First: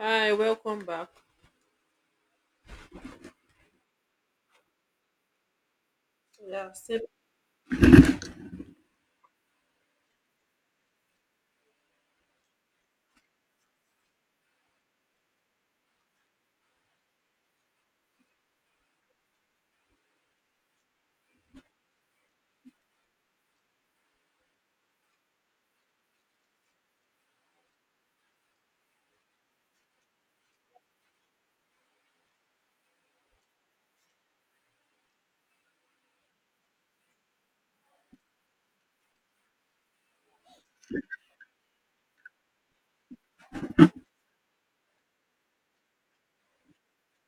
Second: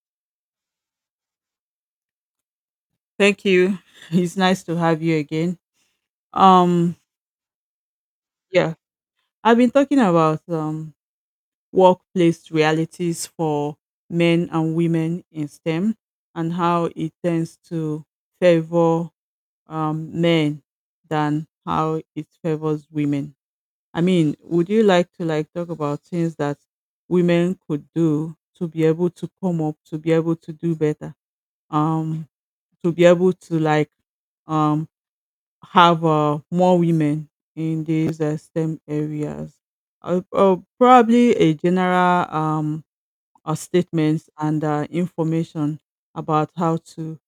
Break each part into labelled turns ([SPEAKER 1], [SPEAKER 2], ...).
[SPEAKER 1] Hi, welcome back.
[SPEAKER 2] Thank you. It's nice to have you again.
[SPEAKER 1] Yeah,
[SPEAKER 2] Um,
[SPEAKER 1] same.
[SPEAKER 2] yeah, I've been talking about workplace realities for men and women in STEM, and how it tends to favor men than how it favors women. I mean, would you like to talk about things that women could do to be able to come up, to be able to do better, um, to be able to um have more women in these STEM areas. Probably a general statements and information about how to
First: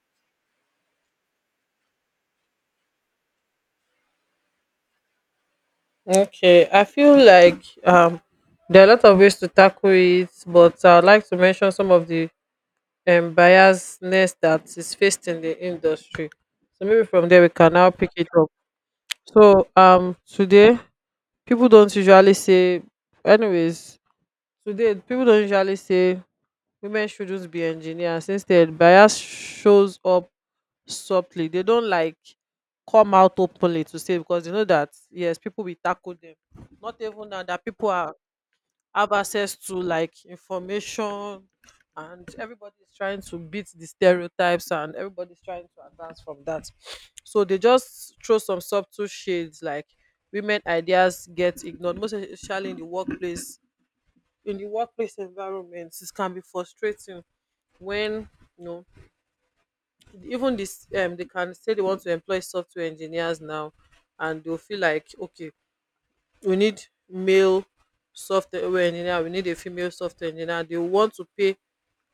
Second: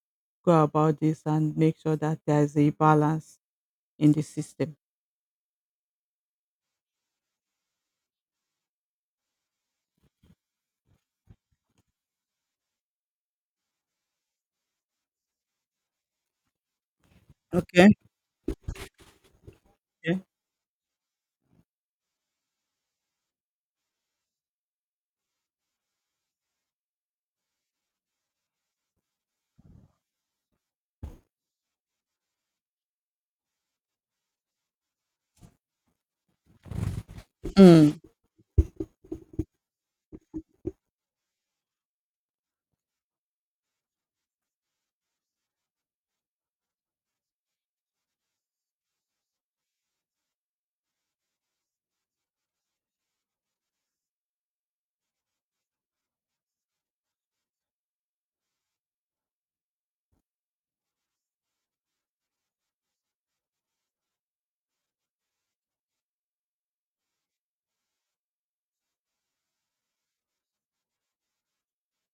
[SPEAKER 2] go about this and make sure that there is a balance in the system.
[SPEAKER 1] Okay, I feel like there are a lot of ways to tackle it, but I'd like to mention some of the biasness that is faced in the industry. So maybe from there we can
[SPEAKER 2] Okay.
[SPEAKER 1] now pick it up. So
[SPEAKER 2] Okay.
[SPEAKER 1] people don't usually say, anyways, today people don't usually say women shouldn't be engineers. Instead, bias shows up softly. They don't like come out openly to say because you know that yes, people will tackle them. Not even now that people
[SPEAKER 2] Mm.
[SPEAKER 1] are have access to like information, and everybody's trying to beat the stereotypes and everybody's trying to advance from that. So they just throw some subtle shades like women ideas get ignored, most especially in the workplace environment. It can be frustrating when you know even this they can say they want to employ software engineers now, and they'll feel like, okay, we need male software engineer, we need a female software engineer. They want to pay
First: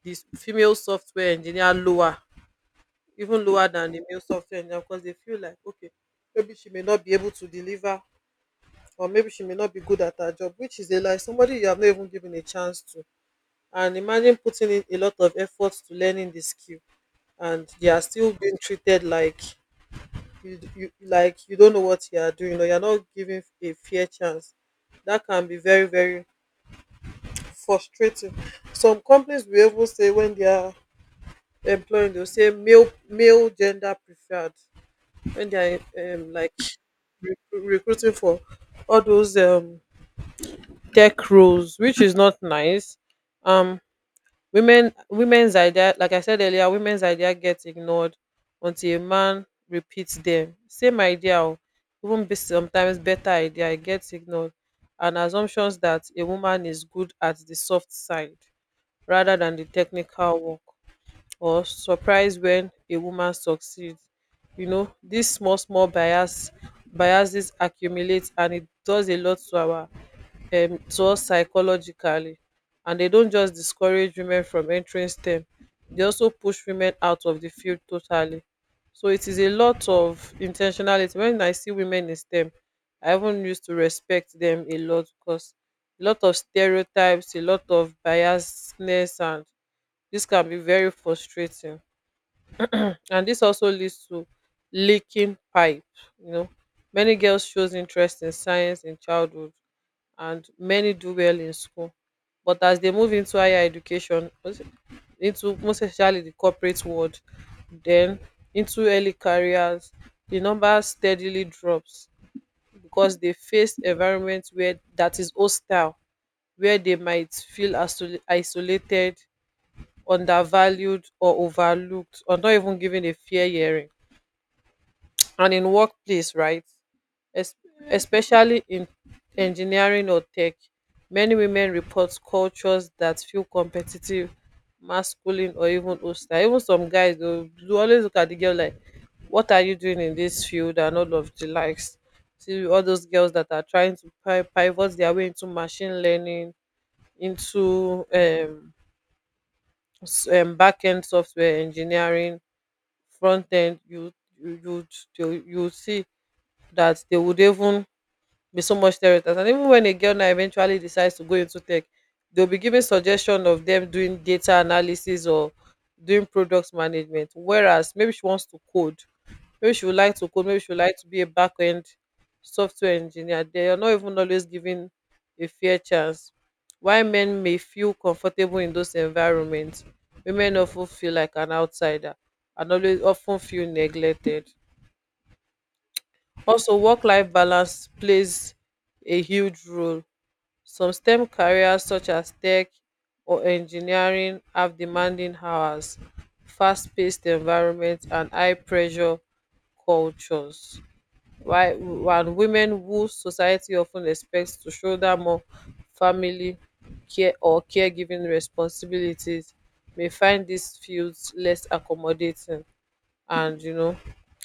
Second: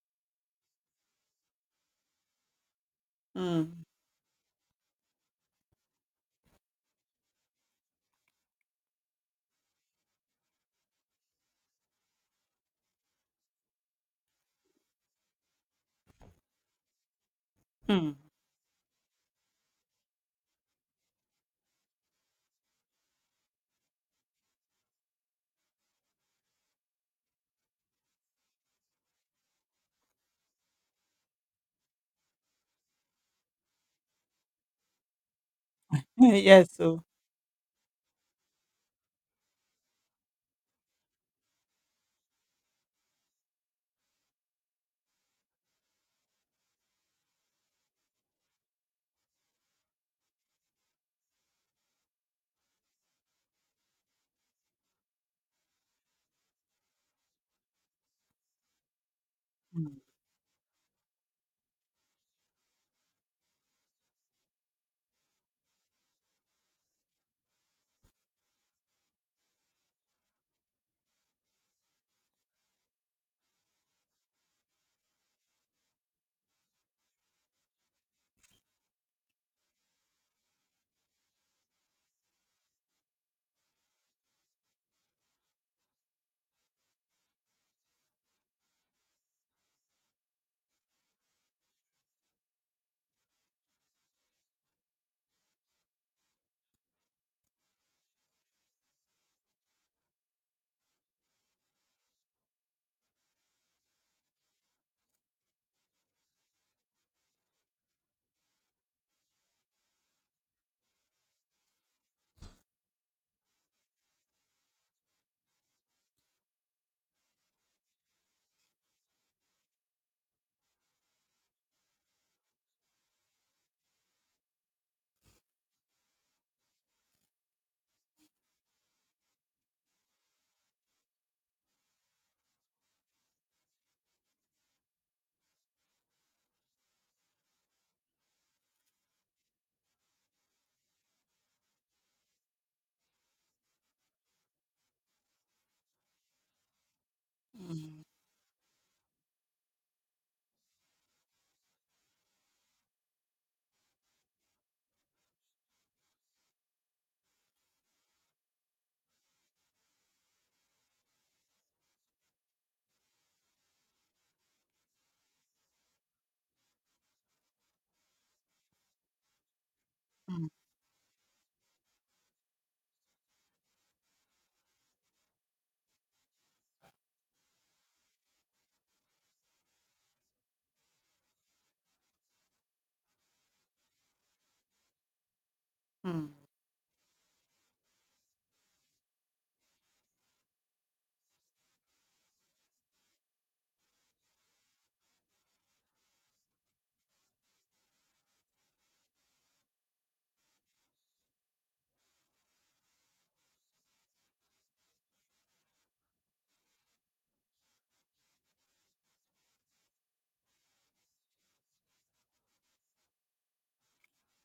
[SPEAKER 1] this female software engineer lower, even lower
[SPEAKER 2] Mm.
[SPEAKER 1] than the male software engineer, because they feel like, okay, maybe she may not be able to deliver, or maybe she may not be good at her job, which is a lie. Somebody you have not even given a chance to, and imagine putting in a lot of effort to learning the skill and they are
[SPEAKER 2] Mm.
[SPEAKER 1] still being treated like you like you don't know what you are doing, or you're not giving a fair chance. That can be very frustrating. Some companies will even say when they are employing, they'll say male gender preferred, when they are like
[SPEAKER 2] Yes. So.
[SPEAKER 1] recruiting for all those tech roles, which is not nice. um women's idea, like I said earlier, women's idea gets ignored until a man repeats them. Same idea, o, even be sometimes better idea, it gets ignored. And assumptions that a woman is good at the soft side rather than the
[SPEAKER 2] Mm.
[SPEAKER 1] technical work. Or surprise when a woman succeeds. You know, these small small biases accumulate and it does a lot to our to us psychologically, and they don't just discourage women from entering STEM, they also push women out of the field totally. So it is a lot of intentionality. When I see women in STEM, I even used to respect them a lot, because a lot of stereotypes, a lot of biasness, and this can be very frustrating. And this also leads to leaking pipe. You know, many girls shows interest in science in childhood, and many do well in school. But as they move into higher education, into most especially the corporate world, then into early careers, the number steadily drops because they face environment where that is hostile, where they might feel isolated, undervalued or overlooked or not even given a fair hearing. And in workplace, right? es- Especially in engineering or tech. Many women report cultures that feel competitive, masculine, or even hostile. Even some guys, they'll always look at the girl like, "What are you doing in this field?" and all of the likes. See all those girls that are trying to pivot their way into machine learning, into back end software engineering, front end, you you'd- you see that they would even be so much stereotypes. And even when a girl now eventually decides to go into tech, they'll be giving suggestion of them doing data analysis or doing product management. Whereas maybe she wants to code, maybe she would like to code,
[SPEAKER 2] Mm.
[SPEAKER 1] maybe she would like to be a back end software engineer. They are not even always given a fair chance. While men may feel comfortable in those environments, women often feel like an outsider, and always often feel neglected. Also, work life balance plays a huge role. Some STEM careers such as tech or engineering have demanding hours, fast-paced environments and high-pressure cultures. While women who society often expects to shoulder more family care or caregiving responsibilities may find these fields less accommodating. And you know,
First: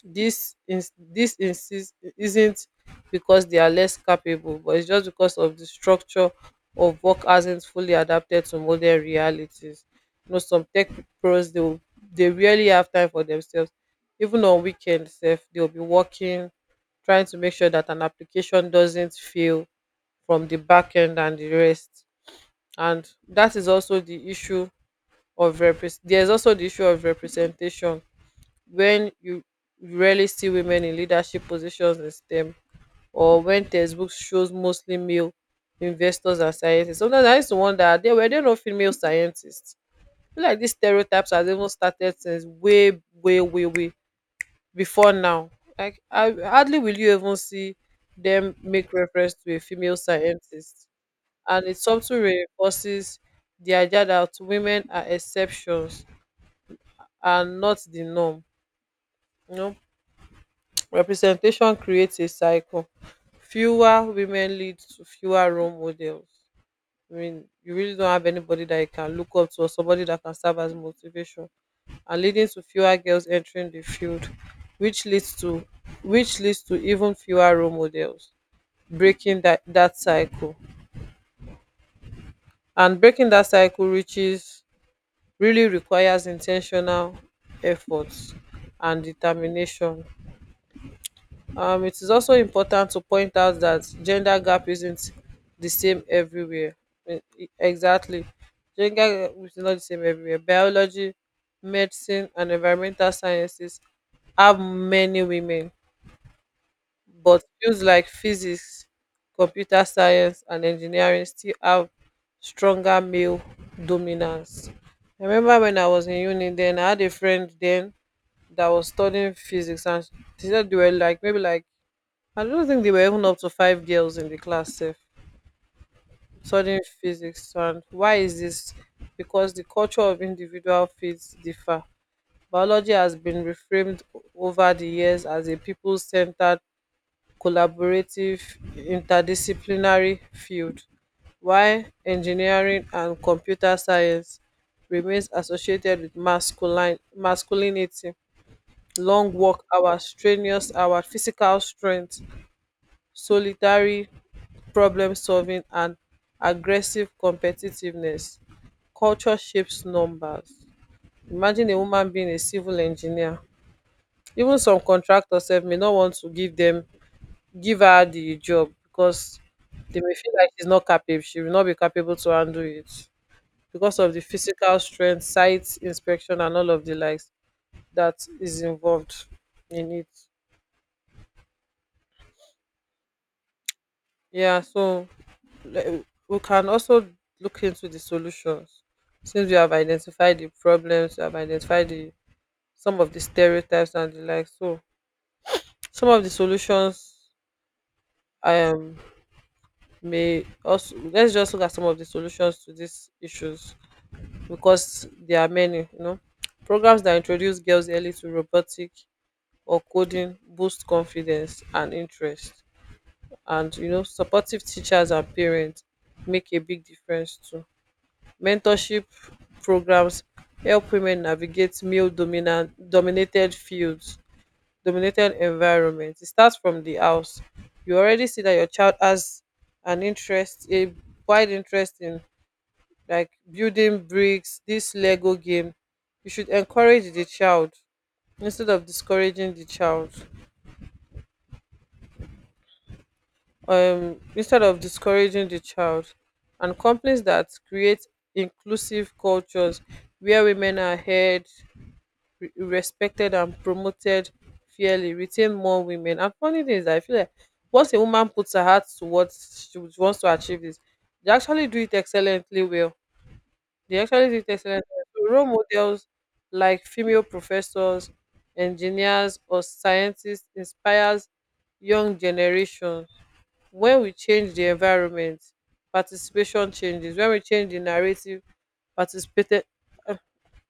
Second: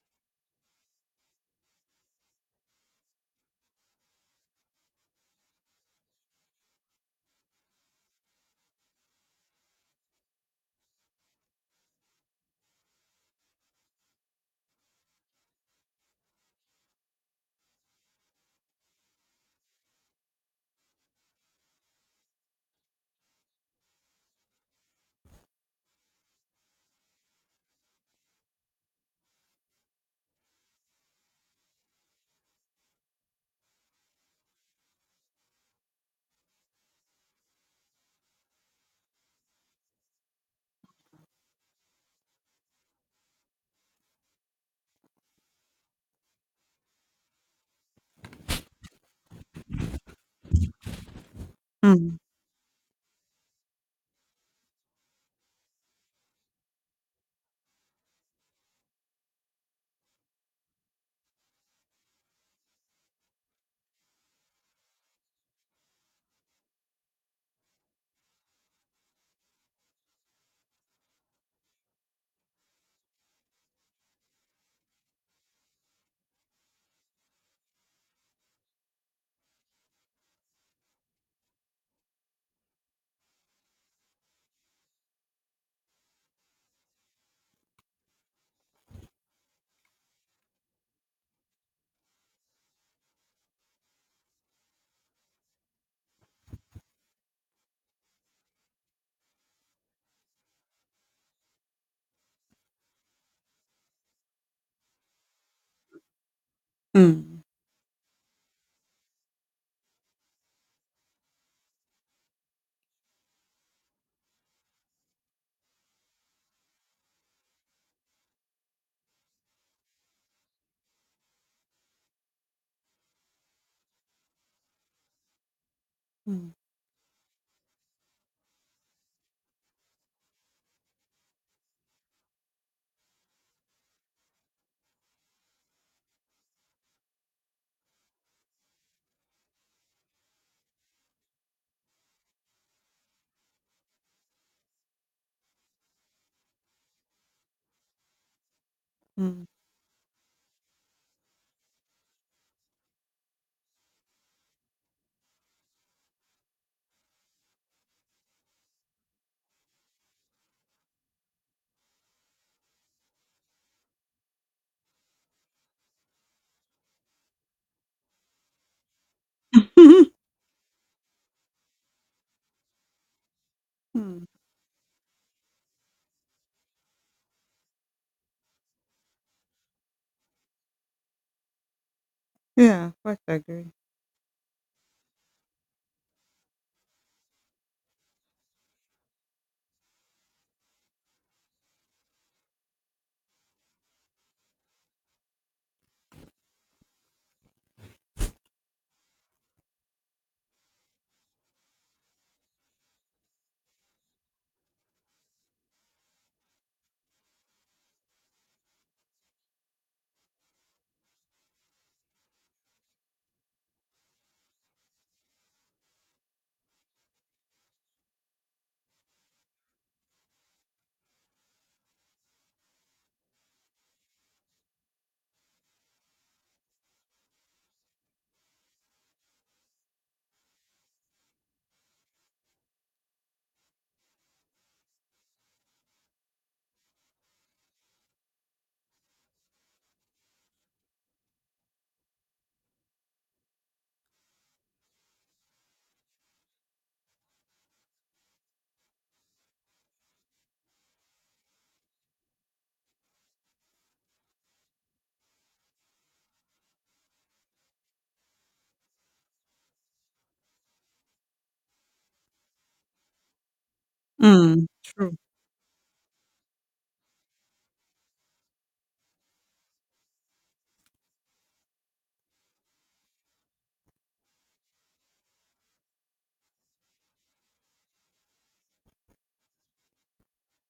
[SPEAKER 1] this this insist isn't because they are less capable, but it's just because of the structure of work hasn't fully adapted to modern realities. You know, some tech pros, they rarely have time for themselves. Even on weekends sef they'll be working, trying to make sure that an application doesn't fail from the back end and the rest. And that is also the issue of repres there's also the issue of representation when you rarely see women in leadership positions in STEM, or when textbooks shows mostly male investors and scientists. Sometimes I used to wonder, are there, were there no female scientists? I feel like these stereotypes has even started since way before now. Like I hardly, will you even see them make reference to a female scientist. And it
[SPEAKER 2] Mm.
[SPEAKER 1] something reinforces the idea that women are exceptions and not the norm. You know, representation creates a cycle. Fewer women lead to fewer role models. I mean, you really don't have anybody that you can look up to or somebody that can serve as motivation, and leading to fewer girls entering the field, which leads to even fewer role models, breaking that cycle. And breaking that cycle reaches really requires intentional efforts and determination. It is also important to point out that gender gap isn't the same everywhere. Exactly. Gender gap is not the same everywhere. Biology, medicine, and environmental sciences have many women, but
[SPEAKER 2] Mm.
[SPEAKER 1] fields like physics, computer science, and engineering still have stronger male dominance. I remember when I was in uni then, I had a friend then that was studying physics, and she said they were like, maybe like, I don't think they were even up to five girls in the class sef
[SPEAKER 2] Mm.
[SPEAKER 1] studying physics. And why is this? Because the culture of individual fields differ. Biology has been reframed over the years as a people-centered, collaborative, interdisciplinary field, while engineering and computer science remains associated with masculine masculinity, long
[SPEAKER 2] Mm.
[SPEAKER 1] work hours, strenuous hours, physical strength, solitary problem solving and aggressive competitiveness. Culture shapes numbers. Imagine a woman being a civil engineer, even some contractors sef may not want to give her the job because they
[SPEAKER 2] Mm.
[SPEAKER 1] may feel like she will not be capable to handle it because of the
[SPEAKER 2] Mm.
[SPEAKER 1] physical strength, site inspection and all of the likes that is involved in it.
[SPEAKER 2] Yeah, quite agree.
[SPEAKER 1] Yeah, so we can also look into the solutions. Since we have identified the problems, we have identified the some of the stereotypes and the like. So some of the solutions, um may also, let's just look at some of the solutions to these issues, because there are many, you know. Programs that introduce girls early to robotic or coding boost confidence and interest. And you know, supportive teachers and parents make a big difference too. Mentorship programs help women navigate male dominant dominated environments. It starts from the house. You already see that your child has an interest a wide interest in like building bricks, this lego game, you should encourage the child instead of discouraging the child, um instead of discouraging the child and companies that create inclusive cultures where women are heard, respected and promoted fairly, retain more women. And funny thing is, I feel like once a woman puts her heart to what she wants to achieve this, they actually do it excellently well. They actually do it
[SPEAKER 2] Mm.
[SPEAKER 1] excellently
[SPEAKER 2] True.
[SPEAKER 1] well. So role models like female professors, engineers, or scientists inspires young generation. When we change the environment, participation changes. When we change the narrative, participated uh,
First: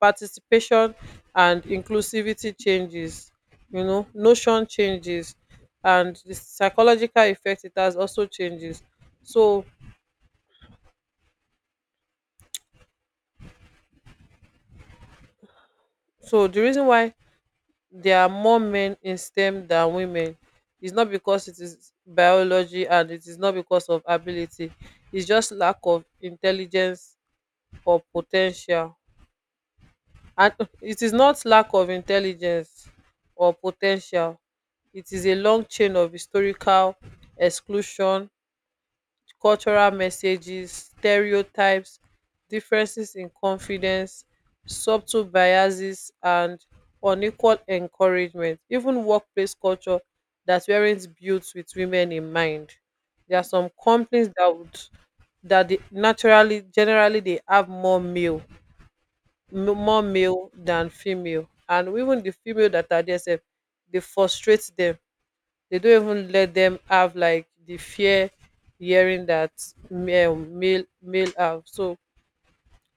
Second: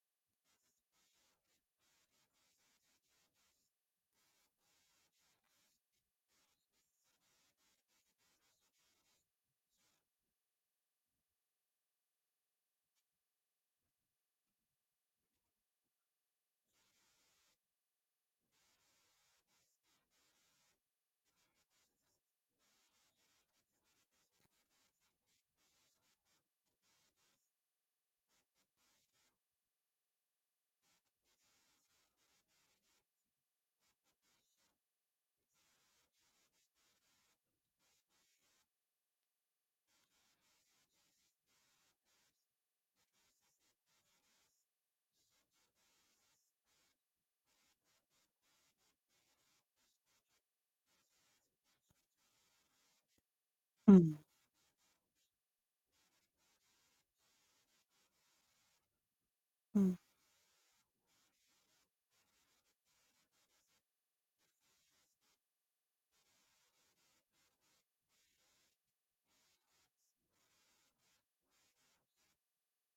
[SPEAKER 1] participation and inclusivity changes, you know, notion changes, and the psychological effect it has also changes. So the reason why there are more men in STEM than women is not because it is biology and it is not because of ability. It's just lack of intelligence or po ten tial And It is not lack of intelligence or potential. It is a long chain of historical exclusion, cultural messages, stereotypes, differences in confidence, subtle biases and unequal encouragement, even workplace culture that weren't built with women in mind. There are some
[SPEAKER 2] Mm.
[SPEAKER 1] companies that would that they naturally generally they have more male m-
[SPEAKER 2] Mm.
[SPEAKER 1] more male than female, and even the female that are there sef dey frustrate them. They don't even let them have like the fear, hearing that male have so.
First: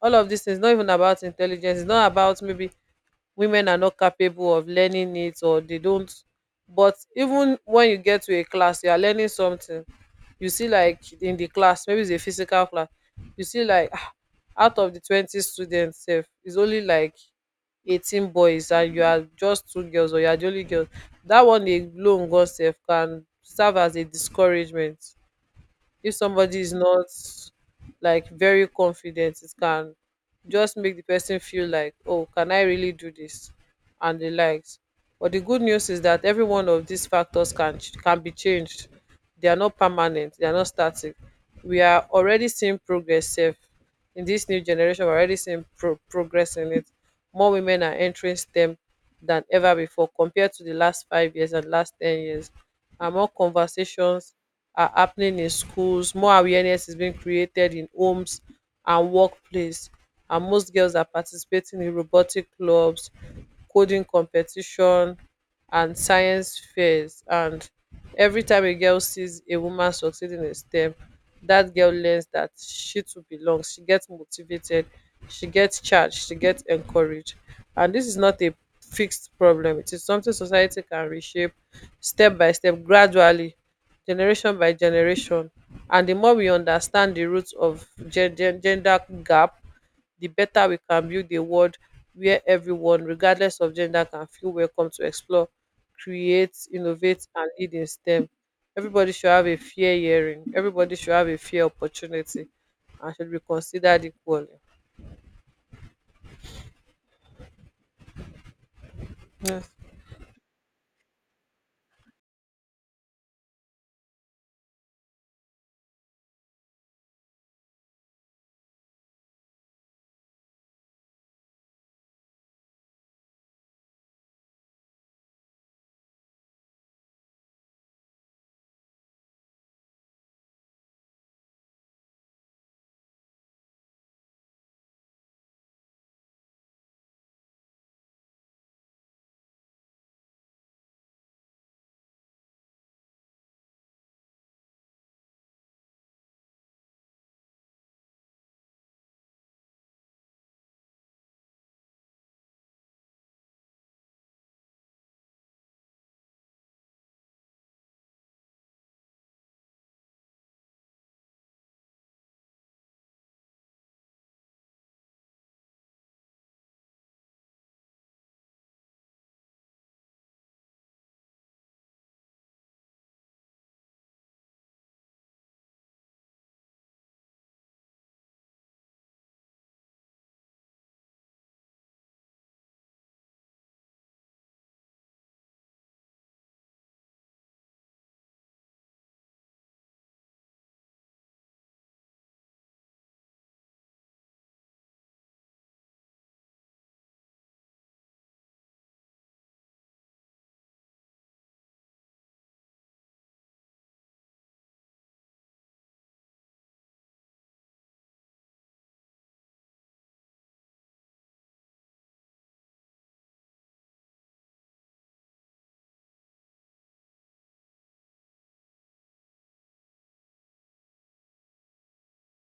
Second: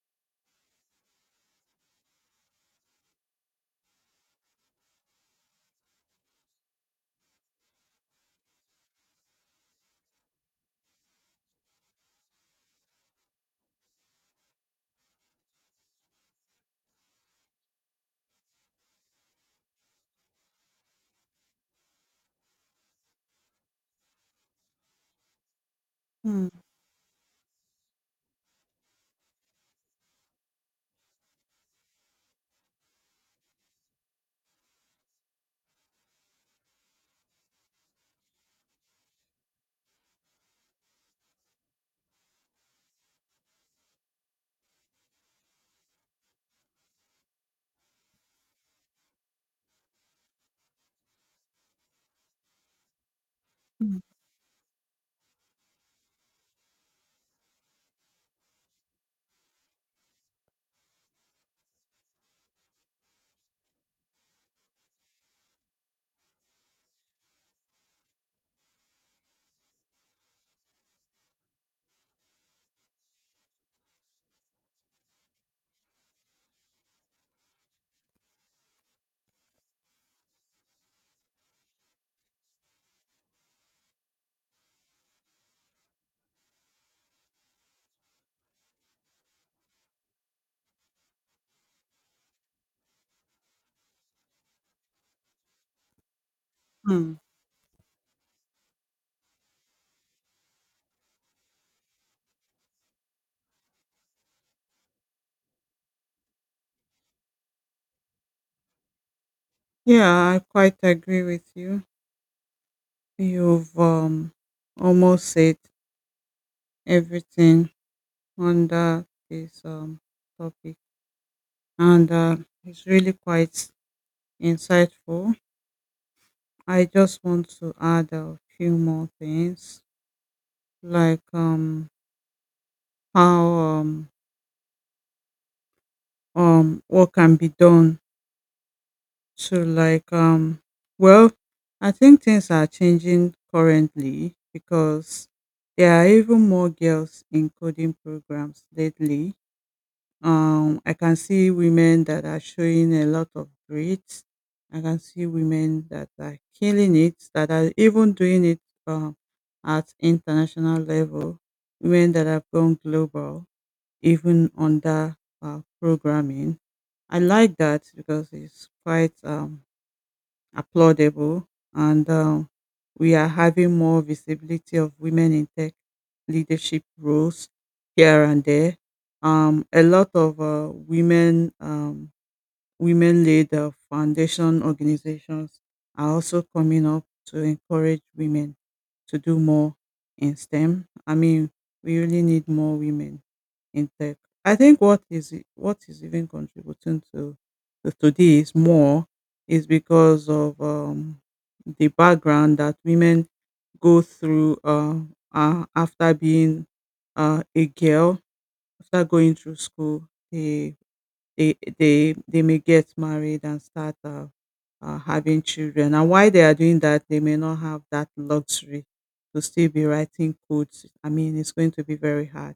[SPEAKER 1] All of these things, not even about intelligence. It's not about maybe women are not capable of learning it or they don't. But even when you get to a class you are learning something, you see like in the class, maybe it's a physical class, you see like out of the 20 students sef, it's only like 18 boys and you are just two girls, or you are the only girl. That one alone gan sef can serve as a discouragement. If
[SPEAKER 2] Mm.
[SPEAKER 1] somebody is not like very confident, it can just make the person feel like, oh, can I really do this, and the likes. But the good news is that every one of these factors can be changed. They are not permanent, they are not static. We are already seeing progress. Safe, in this new generation, we're already seeing progress in it. More women are entering stem than ever before compared to the last 5 years and last 10 years, and more
[SPEAKER 2] Mm.
[SPEAKER 1] conversations are happening in schools, more awareness is being created in homes and workplace, and most girls are participating in robotic clubs, coding competition, and science fairs. And every time a girl sees a woman succeeding in STEM, that girl learns that she too belongs. She gets motivated, she gets charged, she gets encouraged. And this is not a fixed problem, it is something society can reshape, step by step, gradually, generation by generation. And the more we understand the roots of gender gap, the better we can build a world where everyone, regardless of gender, can feel welcome to explore, create,
[SPEAKER 2] Mm.
[SPEAKER 1] innovate, and lead in stem. Everybody should have a fair hearing, everybody should have a fair opportunity, and should be considered equally. Yes.
[SPEAKER 2] Yeah, I quite agree with you. You've almost said everything under this topic, and it's really quite insightful. I just want to add a few more things, like how what can be done to well, I think things are changing currently because there are even more girls in coding programs lately. I can see women that are showing a lot of grit. I can see women that are killing it, that are even doing it, um, at international level, women that have gone global, even under programming. I like that because it's quite applaudable. And we are having more visibility of women in tech leadership roles here and there. A lot of women led foundation organizations are also coming up to encourage women to do more in STEM. I mean, we really need more women in tech. I think what is even contributing to today is more is because of the background that women go through after being a girl, after going through school. They they may get married and start having children, and while they are doing that they may not have that luxury to still be writing codes. I mean, it's going to be very hard.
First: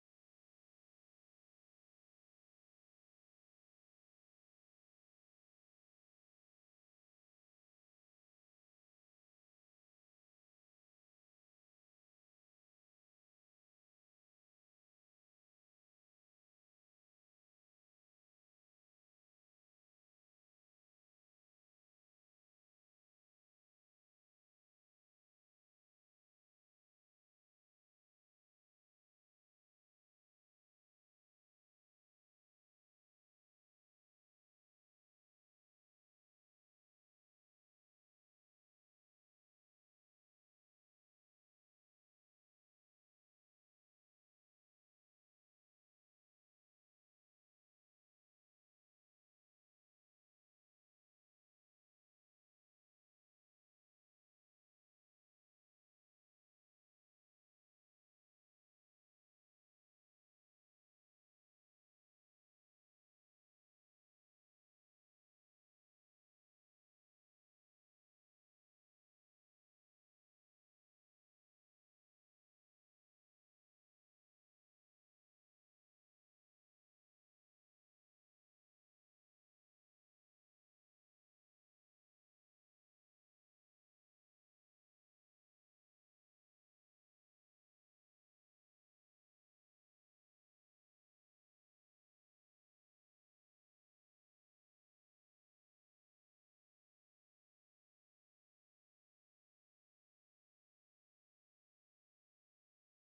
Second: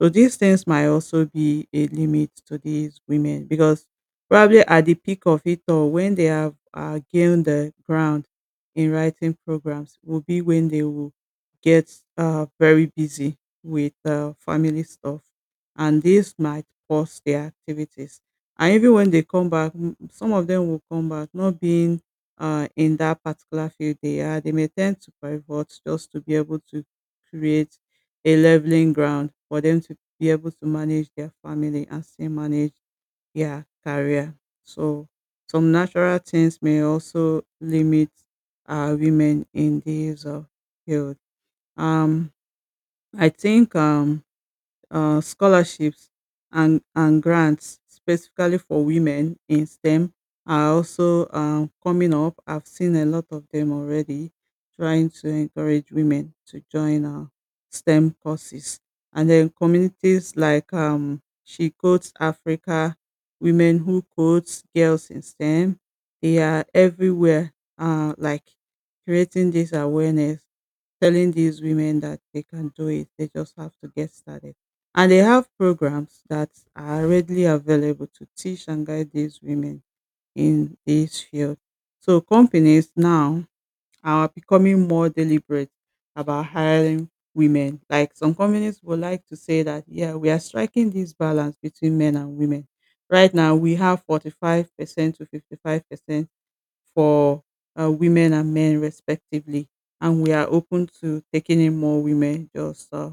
[SPEAKER 2] So these things might also be a limit to these women, because probably at the peak of it, or when they have gained the ground in writing programs, will be when they will get very busy with family stuff, and this might pause their activities. And even when they come back, some of them will come back not being in that particular field. They are they may tend to pivot just to be able to create a leveling ground for them to be able to manage their family and still manage their career. So some natural things may also limit women in these field. Um, I think Scholarships and grants specifically for women in STEM are also coming up. I've seen a lot of them already trying to encourage women to join STEM courses. And then communities like She Codes Africa, Women Who Codes, Girls in STEM, they are everywhere, like creating this awareness, telling these women that they can do it. They just have to get started. And they have programs that are readily available to teach and guide these women in this field. So companies now are becoming more deliberate about hiring women. Like, some companies would like to say that, yeah, we are striking this balance between men and women. Right now, we have 45% to 55% for women and men respectively. And we are open to taking in more women just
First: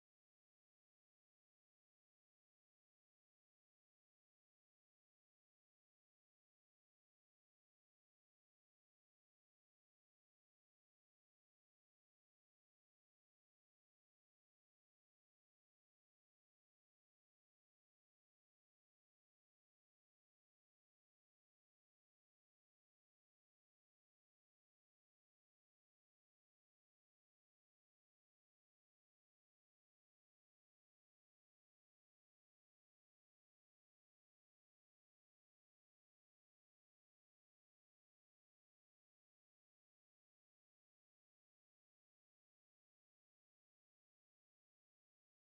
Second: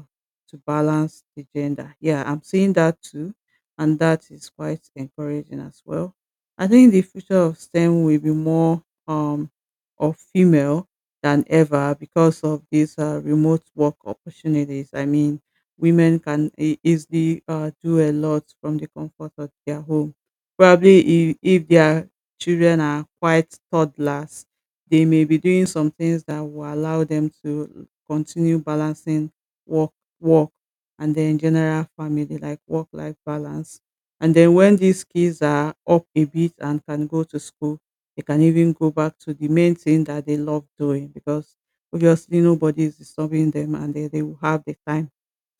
[SPEAKER 2] to balance the gender. Yeah, I'm seeing that too. And that is quite encouraging as well. I think the future of STEM will be more um, of female than ever because of these remote work opportunities. I mean, women can easily do a lot from the comfort of their home. Probably if they are children are quite toddlers, they may be doing some things that will allow them to continue balancing work, work, and then general family, like work life balance. And then when these kids are up a bit and can go to school, they can even go back to the main thing that they love doing, because obviously nobody is disturbing them, and they will have the time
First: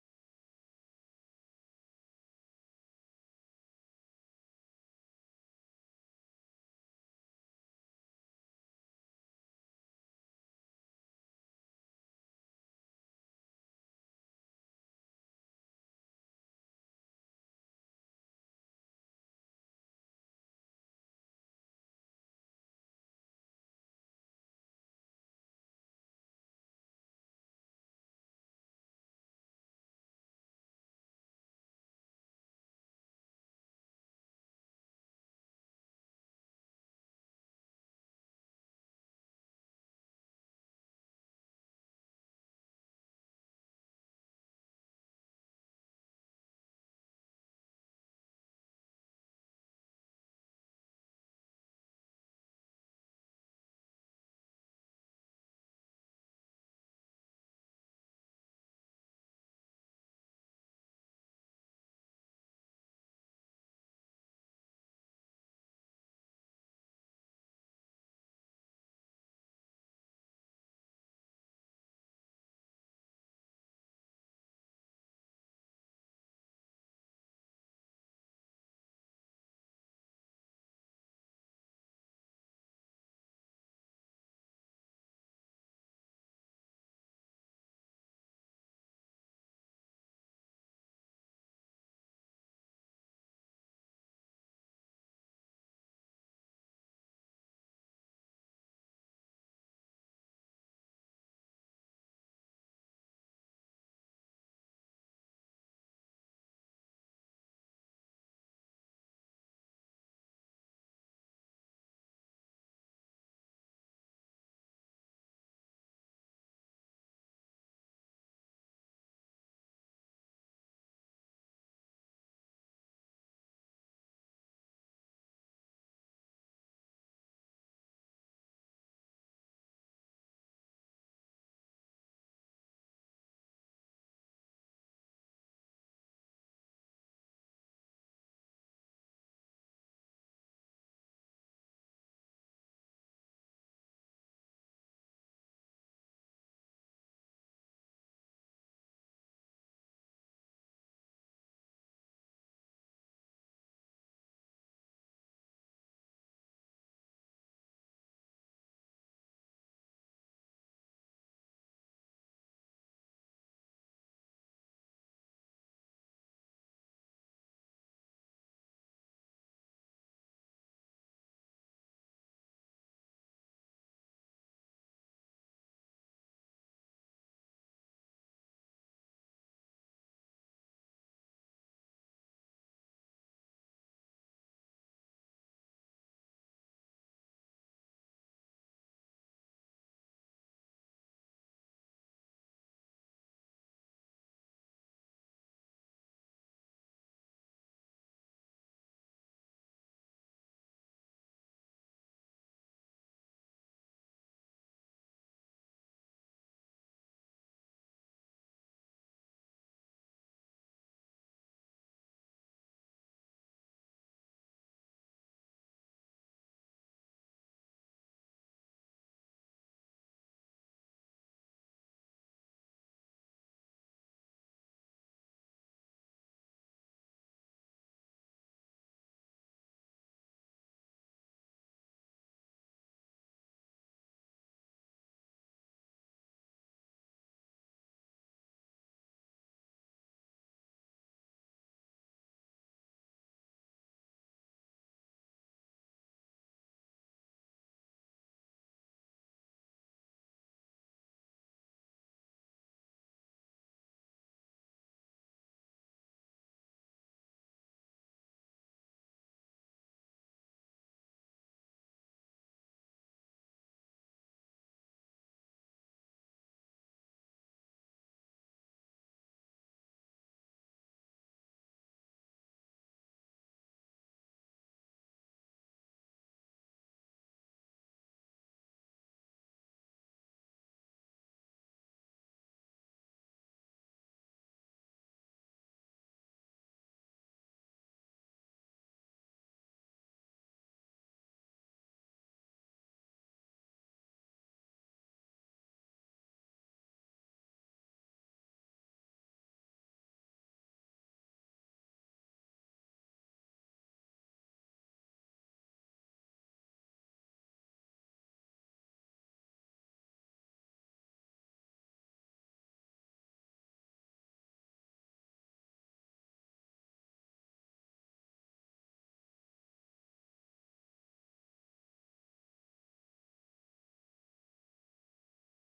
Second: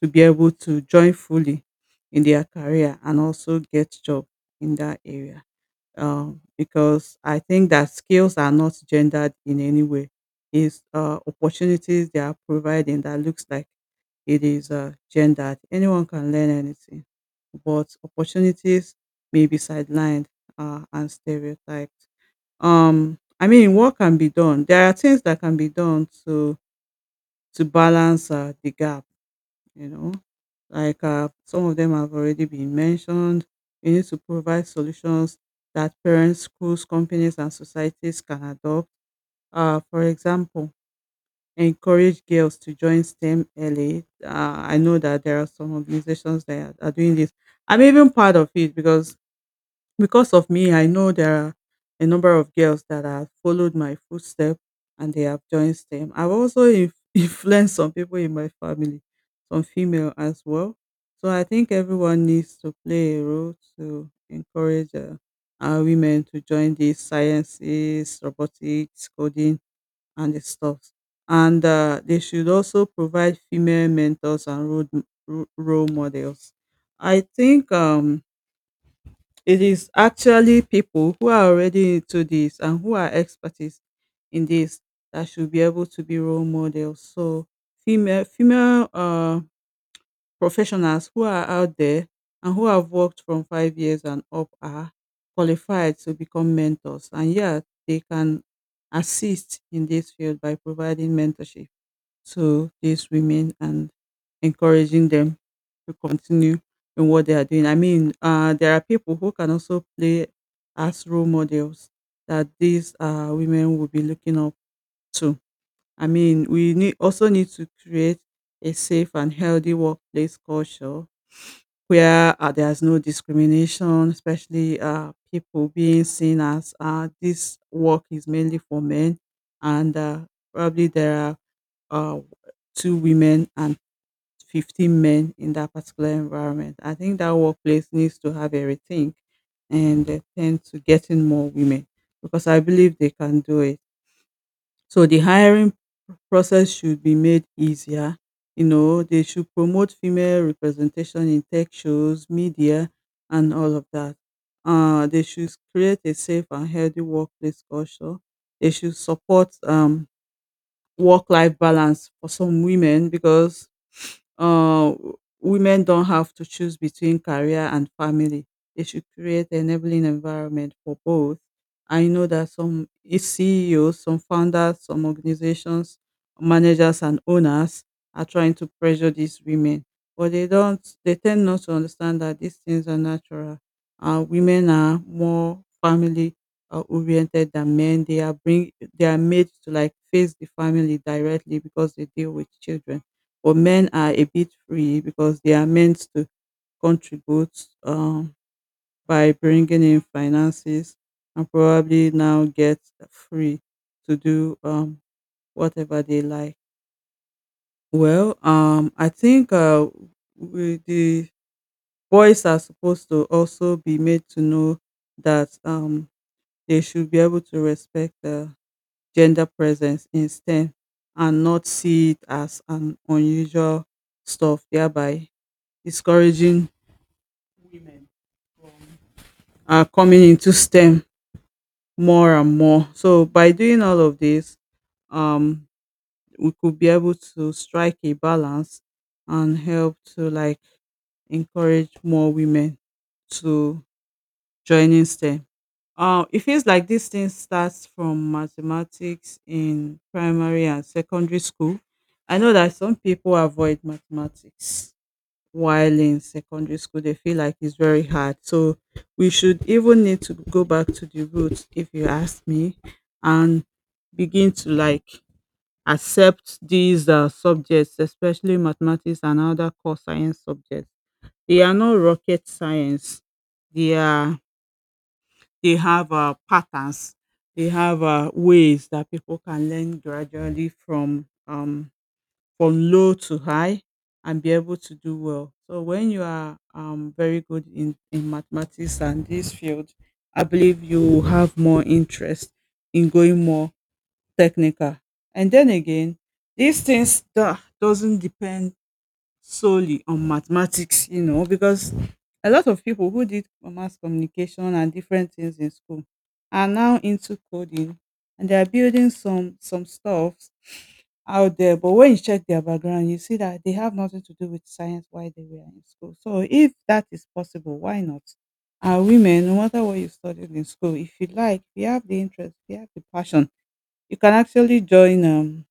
[SPEAKER 2] to be able to join fully in their career and also get job in that area, because I think that skills are not gendered in any way. It's opportunities they are providing that looks like it is gendered. Anyone can learn anything, but opportunities may be sidelined and stereotyped. I mean, what can be done? There are things that can be done to balance the gap, you know. Like, some of them have already been mentioned. We need to provide solutions that parents, schools, companies, and societies can adopt. For example, encourage girls to join STEM early. I know that there are some organizations that are doing this. I'm even part of it, because of me, I know there are a number of girls that have followed my footsteps and they have joined STEM. I've also influenced some people in my family, some female as well. So I think everyone needs to play a role to encourage our women to join the sciences, robotics, coding, and the stuff. And they should also provide female mentors and role models. I think it is actually people who are already into this and who are experts in this that should be able to be role models. So female professionals who are out there and who have worked from 5 years and up are qualified to become mentors. And yeah, they can assist in this field by providing mentorship to these women and encouraging them to continue in what they are doing. I mean, there are people who can also play as role models that these women will be looking up to. I mean, we need also need to create a safe and healthy workplace culture where there's no discrimination, especially people being seen as this work is mainly for men, and probably there are uh, two women and 15 men in that particular environment. I think that workplace needs to have a rethink and tend to getting more women, because I believe they can do it. So the hiring process should be made easier. You know, they should promote female representation in tech shows, media, and all of that. They should create a safe and healthy workplace culture. They should support work life balance for some women, because uh, women don't have to choose between career and family. They should create enabling environment for both. I know that some CEOs, some founders, some organizations, managers, and owners are trying to pressure these women, but they don't. They tend not to understand that these things are natural. Women are more family oriented than men. They are made to like face the family directly because they deal with children. But men are a bit free because they are meant to contribute by bringing in finances and probably now get free to do whatever they like. Well, I think we, the boys are supposed to also be made to know that they should be able to respect gender presence in STEM and not see it as an unusual stuff, thereby discouraging women from coming into STEM more and more. So by doing all of this, um, we could be able to strike a balance and help to encourage more women to joining STEM. It feels like this thing starts from mathematics in primary and secondary school. I know that some people avoid mathematics while in secondary school. They feel like it's very hard. So we should even need to go back to the roots, if you ask me, and begin to accept these subjects, especially mathematics and other core science subjects. They are not rocket science. They are they have patterns. They have ways that people can learn gradually from low to high and be able to do well. So when you are very good in mathematics and this field, I believe you will have more interest in going more technical. And then again, these things doesn't depend solely on mathematics, you know, because a lot of people who did mass communication and different things in school are now into coding and they are building some stuff out there. But when you check their background, you see that they have nothing to do with science while they were in school. So if that is possible, why not? And women, no matter what you studied in school, if you like, if you have the interest, if you have the passion, you can actually join um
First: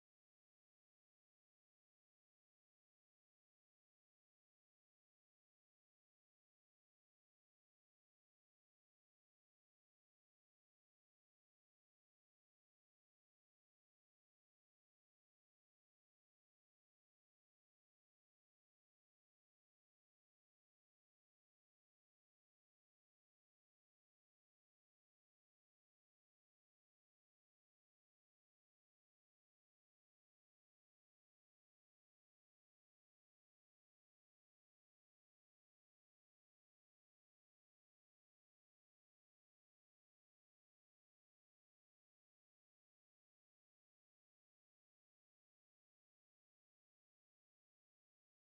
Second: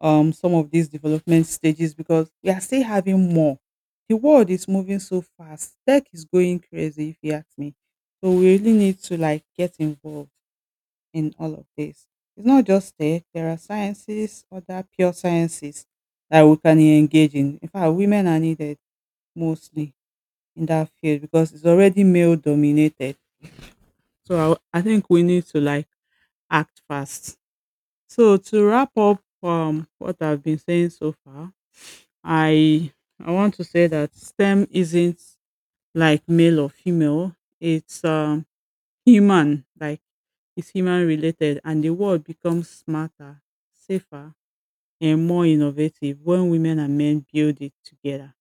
[SPEAKER 2] um, some of these development stages because we are still having more. The world is moving so fast. Tech is going crazy, if you ask me. So we really need to like get involved in all of this. It's not just tech. There are sciences, other pure sciences that we can engage in. In fact, women are needed mostly in that field because it's already male dominated. So I think we need to like act fast. So to wrap up what I've been saying so far, I I want to say that STEM isn't like male or female. It's human, like it's human related, and the world becomes smarter, safer, and more innovative when women and men build it together.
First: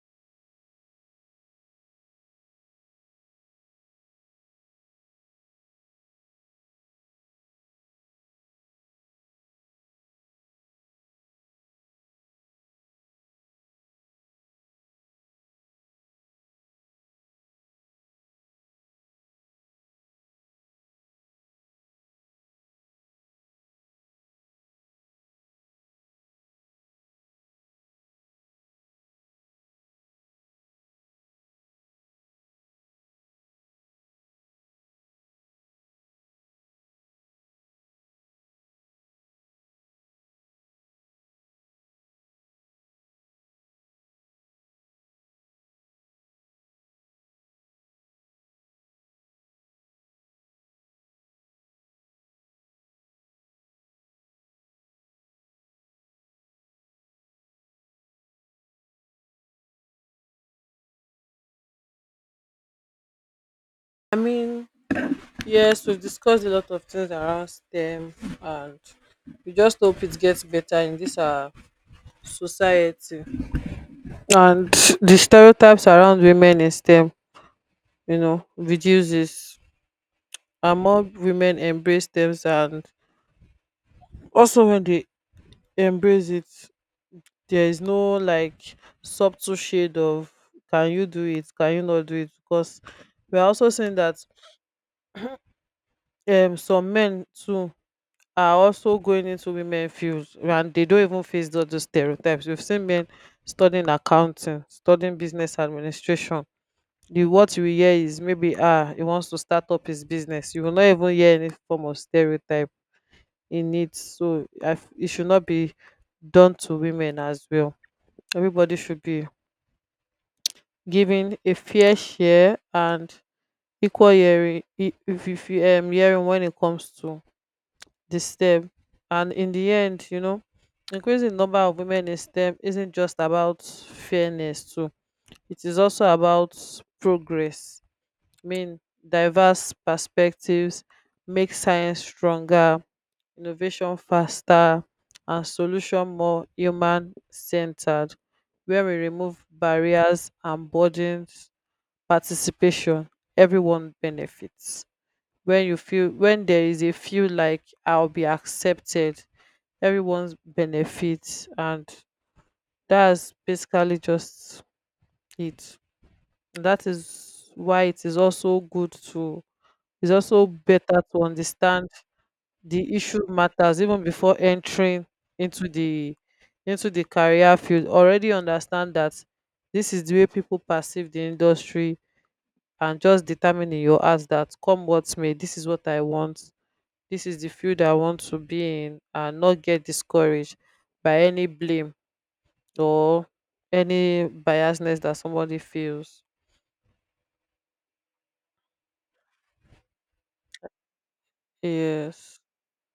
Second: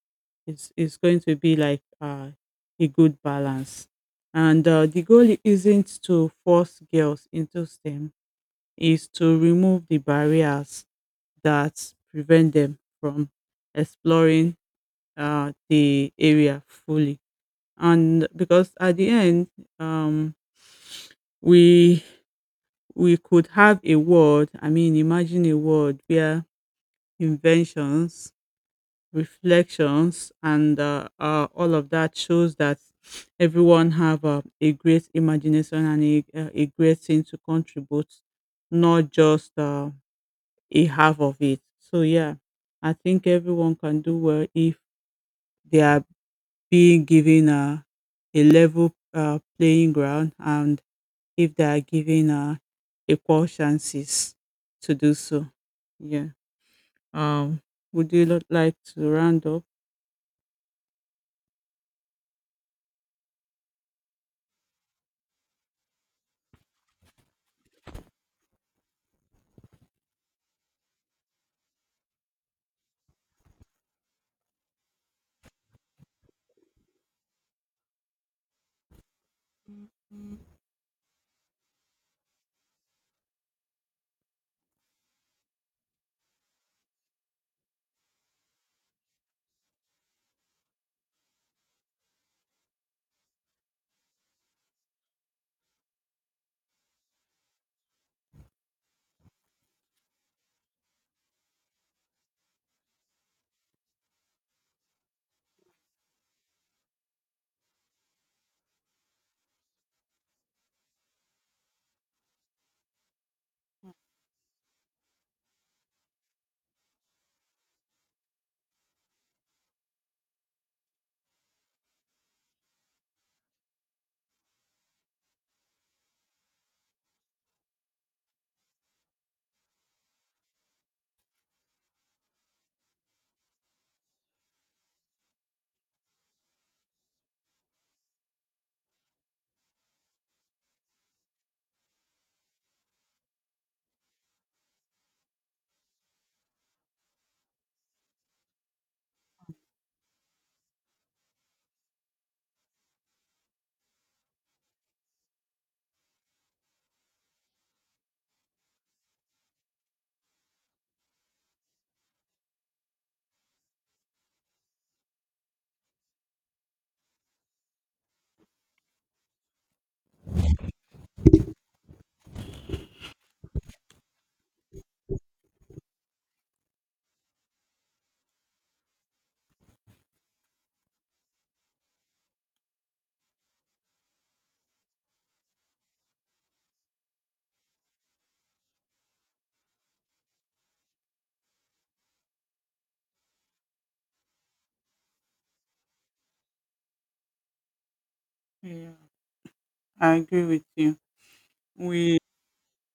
[SPEAKER 2] It's going to be like a good balance, and the goal isn't to force girls into STEM. Is to remove the barriers that prevent them from exploring the area fully. And because at the end, um, we we could have a world. I mean, imagine a world where inventions, reflections, and all of that shows that everyone have a great imagination and a great thing to contribute, not just a half of it. So yeah, I think everyone can do well if they are being given a level playing ground and if they are given equal chances to do so. Yeah. Um, like to round up?
[SPEAKER 1] I mean, yes, we've discussed a lot of things around stem, and we just hope it gets better in this society, and the stereotypes around women in STEM, you know, reduces, and more women embrace STEMs. And also when they embrace it, there is no like subtle shade of, can you do it, can you not do it? Because we're also seeing that some men too are also going into women fields and they don't even face all those stereotypes. We've seen men studying accounting, studying business administration. The what you will hear is maybe, ah, he wants to start up his business. You will not even hear any form of stereotype in it. So it should not be done to women as well. Everybody should be given a fair share and equal hearing. If you hearing when it comes to the STEM. And in the end, you know, increasing number of women in STEM isn't just about fairness too, it is also about progress. I mean, diverse perspectives make science stronger, innovation faster, and solution more human centered. Where we remove barriers and burdens, participation, everyone benefits. When you feel, when there is a feel like I'll be accepted, everyone's benefits. And that's basically just it. That is why it is also good to It's also better to understand the issue matters even before entering into the into the career field. Already understand that this is the way people perceive the industry, and just determine in your heart that come what may, this is what I want. This is the field I want to be in, and not get discouraged by any blame or any biasness that somebody feels.
[SPEAKER 2] Yeah, I agree with you. We
[SPEAKER 1] Yes.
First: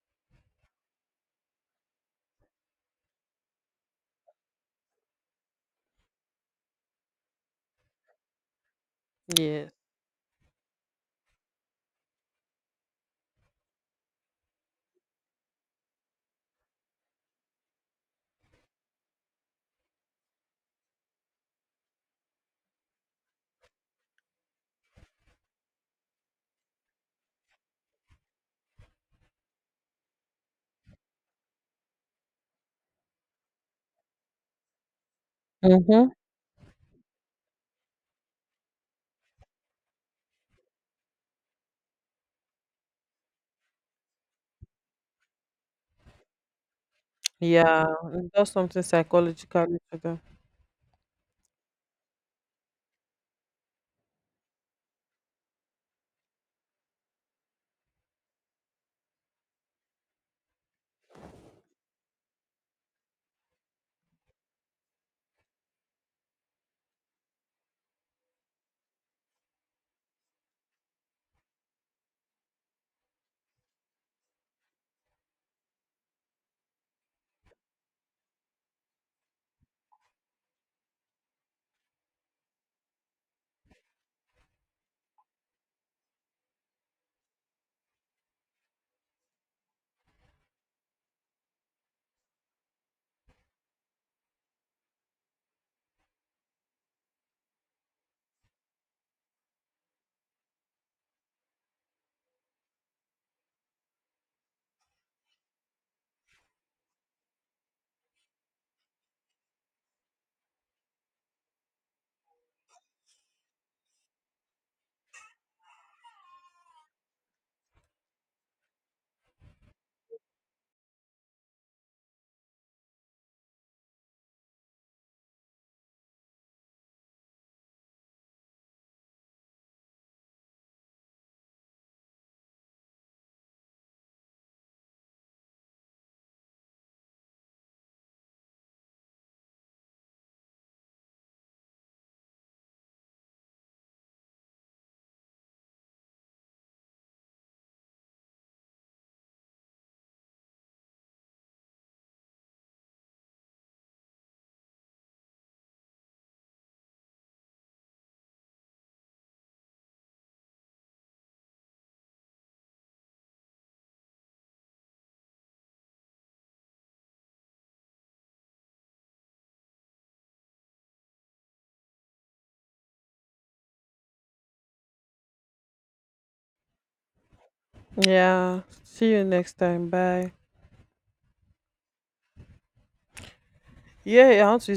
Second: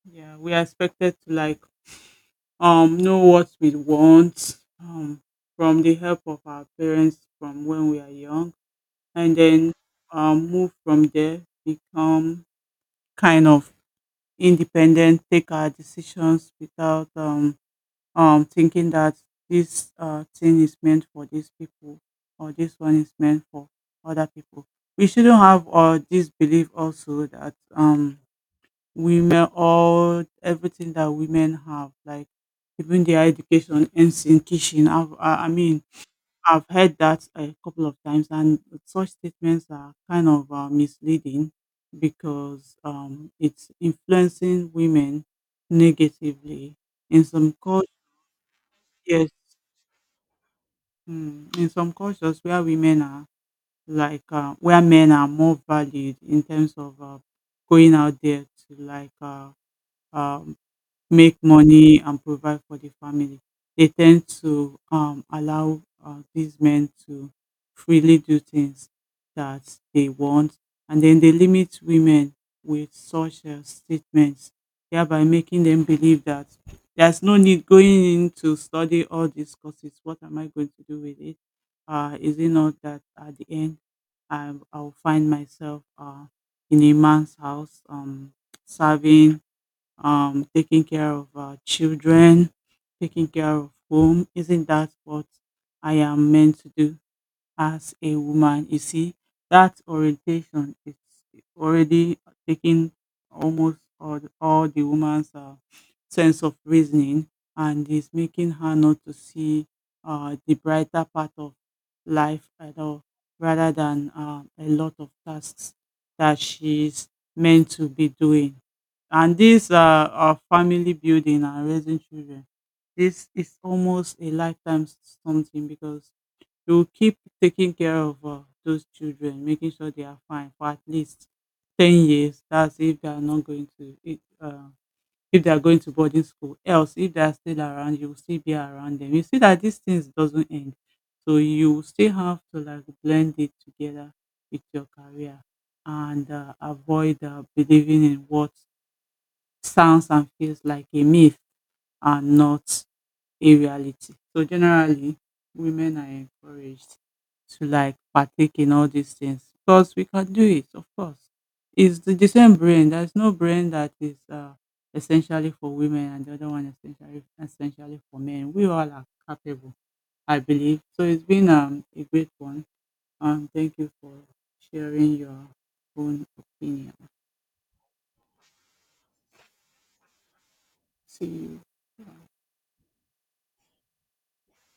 [SPEAKER 2] yeah, we are expected to like know what we want from the help of our parents from when we are young, and
[SPEAKER 1] Yes.
[SPEAKER 2] then move from there, become kind of independent, take our decisions without thinking that this thing is meant for these people or this one is meant for other people. We shouldn't have this belief also that women, all everything that women have, like even their education ends in kitchen. I mean,
[SPEAKER 1] Mm-hmm.
[SPEAKER 2] I've heard that a couple of times, and such statements are kind of misleading because it's influencing women negatively. In some
[SPEAKER 1] Yeah,
[SPEAKER 2] cultures,
[SPEAKER 1] and does something
[SPEAKER 2] yes,
[SPEAKER 1] psychologically to them.
[SPEAKER 2] in some cultures where women are like where men are more valued in terms of going out there to like um, make money and provide for the family. They tend to allow these men to freely do things that they want, and then they limit women with such statements, thereby making them believe that there's no need going in to study all these courses. What am I going to do with it? Is it not that at the end I'll find myself in a man's house, serving, taking care of children, taking care of home. Isn't that what I am meant to do? As a woman, you see, that orientation is already taking almost all, all the woman's sense of reasoning and is making her not to see the brighter part of life at all, rather than a lot of tasks that she's meant to be doing. And this family building and raising children, this is almost a lifetime something because you will keep taking care of those children, making sure they are fine for at least 10 years. That's if they are not going to it, if they are going to boarding school. Else, if they are still around, you will still be around them. You see that these things doesn't end, so you will still have to like blend it together with your career and avoid believing in what sounds and feels like a myth and not in reality. So generally, women are encouraged to like partake in all these things because we can do it, of course. It's the same brain. There's no brain that is essentially for women and the other one essentially for men. We all are capable, I believe. So it's been a great one. Thank you for sharing your own opinion.
[SPEAKER 1] Yeah. See you next time. Bye.
[SPEAKER 2] See you.
[SPEAKER 1] Yeah, I want to use